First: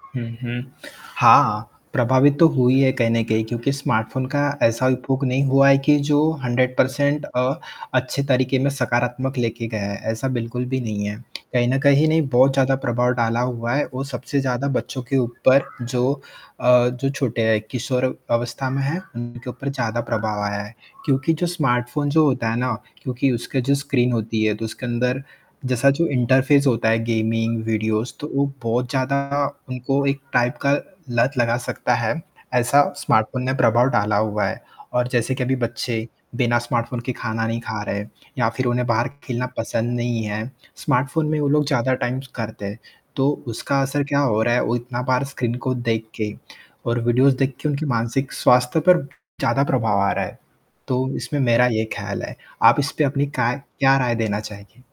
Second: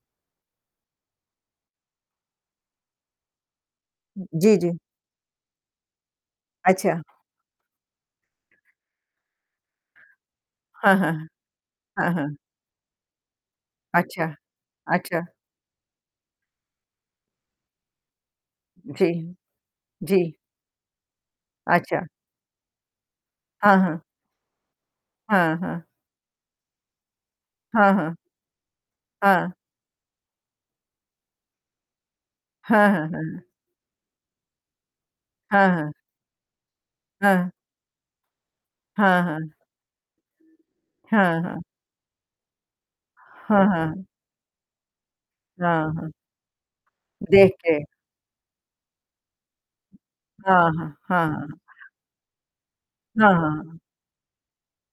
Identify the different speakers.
Speaker 1: हुँ, हुँ। हाँ, प्रभावित तो हुई है, कहीं न कहीं क्योंकि स्मार्टफोन का
Speaker 2: जी, जी।
Speaker 1: ऐसा उपभोग नहीं हुआ है कि जो 100
Speaker 2: अच्छा।
Speaker 1: पर्सेंट अ, अच्छे तरीके में सकारात्मक लेके गए है, ऐसा बिल्कुल भी
Speaker 2: हाँ,
Speaker 1: नहीं
Speaker 2: हाँ,
Speaker 1: है
Speaker 2: हाँ।
Speaker 1: कहीं न कहीं
Speaker 2: हाँ,
Speaker 1: नहीं
Speaker 2: हाँ।
Speaker 1: बहुत ज़्यादा प्रभाव डाला हुआ है, वो
Speaker 2: अच्छा,
Speaker 1: सबसे ज़्यादा बच्चों के
Speaker 2: अच्छा।
Speaker 1: ऊपर जो अ, जो छोटे हैं किशोर अवस्था में हैं,
Speaker 2: जी,
Speaker 1: उनके ऊपर ज़्यादा
Speaker 2: जी।
Speaker 1: प्रभाव आया है क्योंकि जो
Speaker 2: अच्छा।
Speaker 1: स्मार्टफोन जो होता है ना क्योंकि उसका जो
Speaker 2: हाँ, हाँ।
Speaker 1: स्क्रीन होती है, तो उसके अंदर
Speaker 2: हाँ, हाँ।
Speaker 1: जैसा जो इंटरफेस होता है गेमिंग
Speaker 2: हाँ,
Speaker 1: वीडियोज
Speaker 2: हाँ।
Speaker 1: तो वो बहुत ज़्यादा
Speaker 2: हाँ।
Speaker 1: उनको एक टाइप का लत लगा सकता है ऐसा
Speaker 2: हाँ, हाँ,
Speaker 1: स्मार्टफोन
Speaker 2: हाँ।
Speaker 1: ने प्रभाव डाला हुआ है और जैसे कि अभी
Speaker 2: हाँ, हाँ।
Speaker 1: बच्चे बिना स्मार्टफोन के खाना
Speaker 2: हाँ।
Speaker 1: नहीं खा रहे हैं, या फिर उन्हें बाहर
Speaker 2: हाँ,
Speaker 1: खेलना
Speaker 2: हाँ।
Speaker 1: पसंद नहीं है स्मार्टफोन में
Speaker 2: हाँ,
Speaker 1: वो
Speaker 2: हाँ।
Speaker 1: लोग ज़्यादा टाइम करते हैं, तो
Speaker 2: हाँ,
Speaker 1: उसका असर
Speaker 2: हाँ।
Speaker 1: क्या हो रहा है वो इतना बार स्क्रीन को
Speaker 2: हाँ,
Speaker 1: देख
Speaker 2: हाँ।
Speaker 1: के और वीडियोज़ देख
Speaker 2: देख
Speaker 1: के
Speaker 2: के।
Speaker 1: उनके मानसिक स्वास्थ्य पर ज़्यादा प्रभाव आ रहा है,
Speaker 2: हाँ, हाँ,
Speaker 1: तो इसमें
Speaker 2: हाँ।
Speaker 1: मेरा ये ख़याल है आप इस पर अपनी
Speaker 2: हाँ, हाँ,
Speaker 1: खा
Speaker 2: हाँ।
Speaker 1: क्या राय देना चाहेंगे?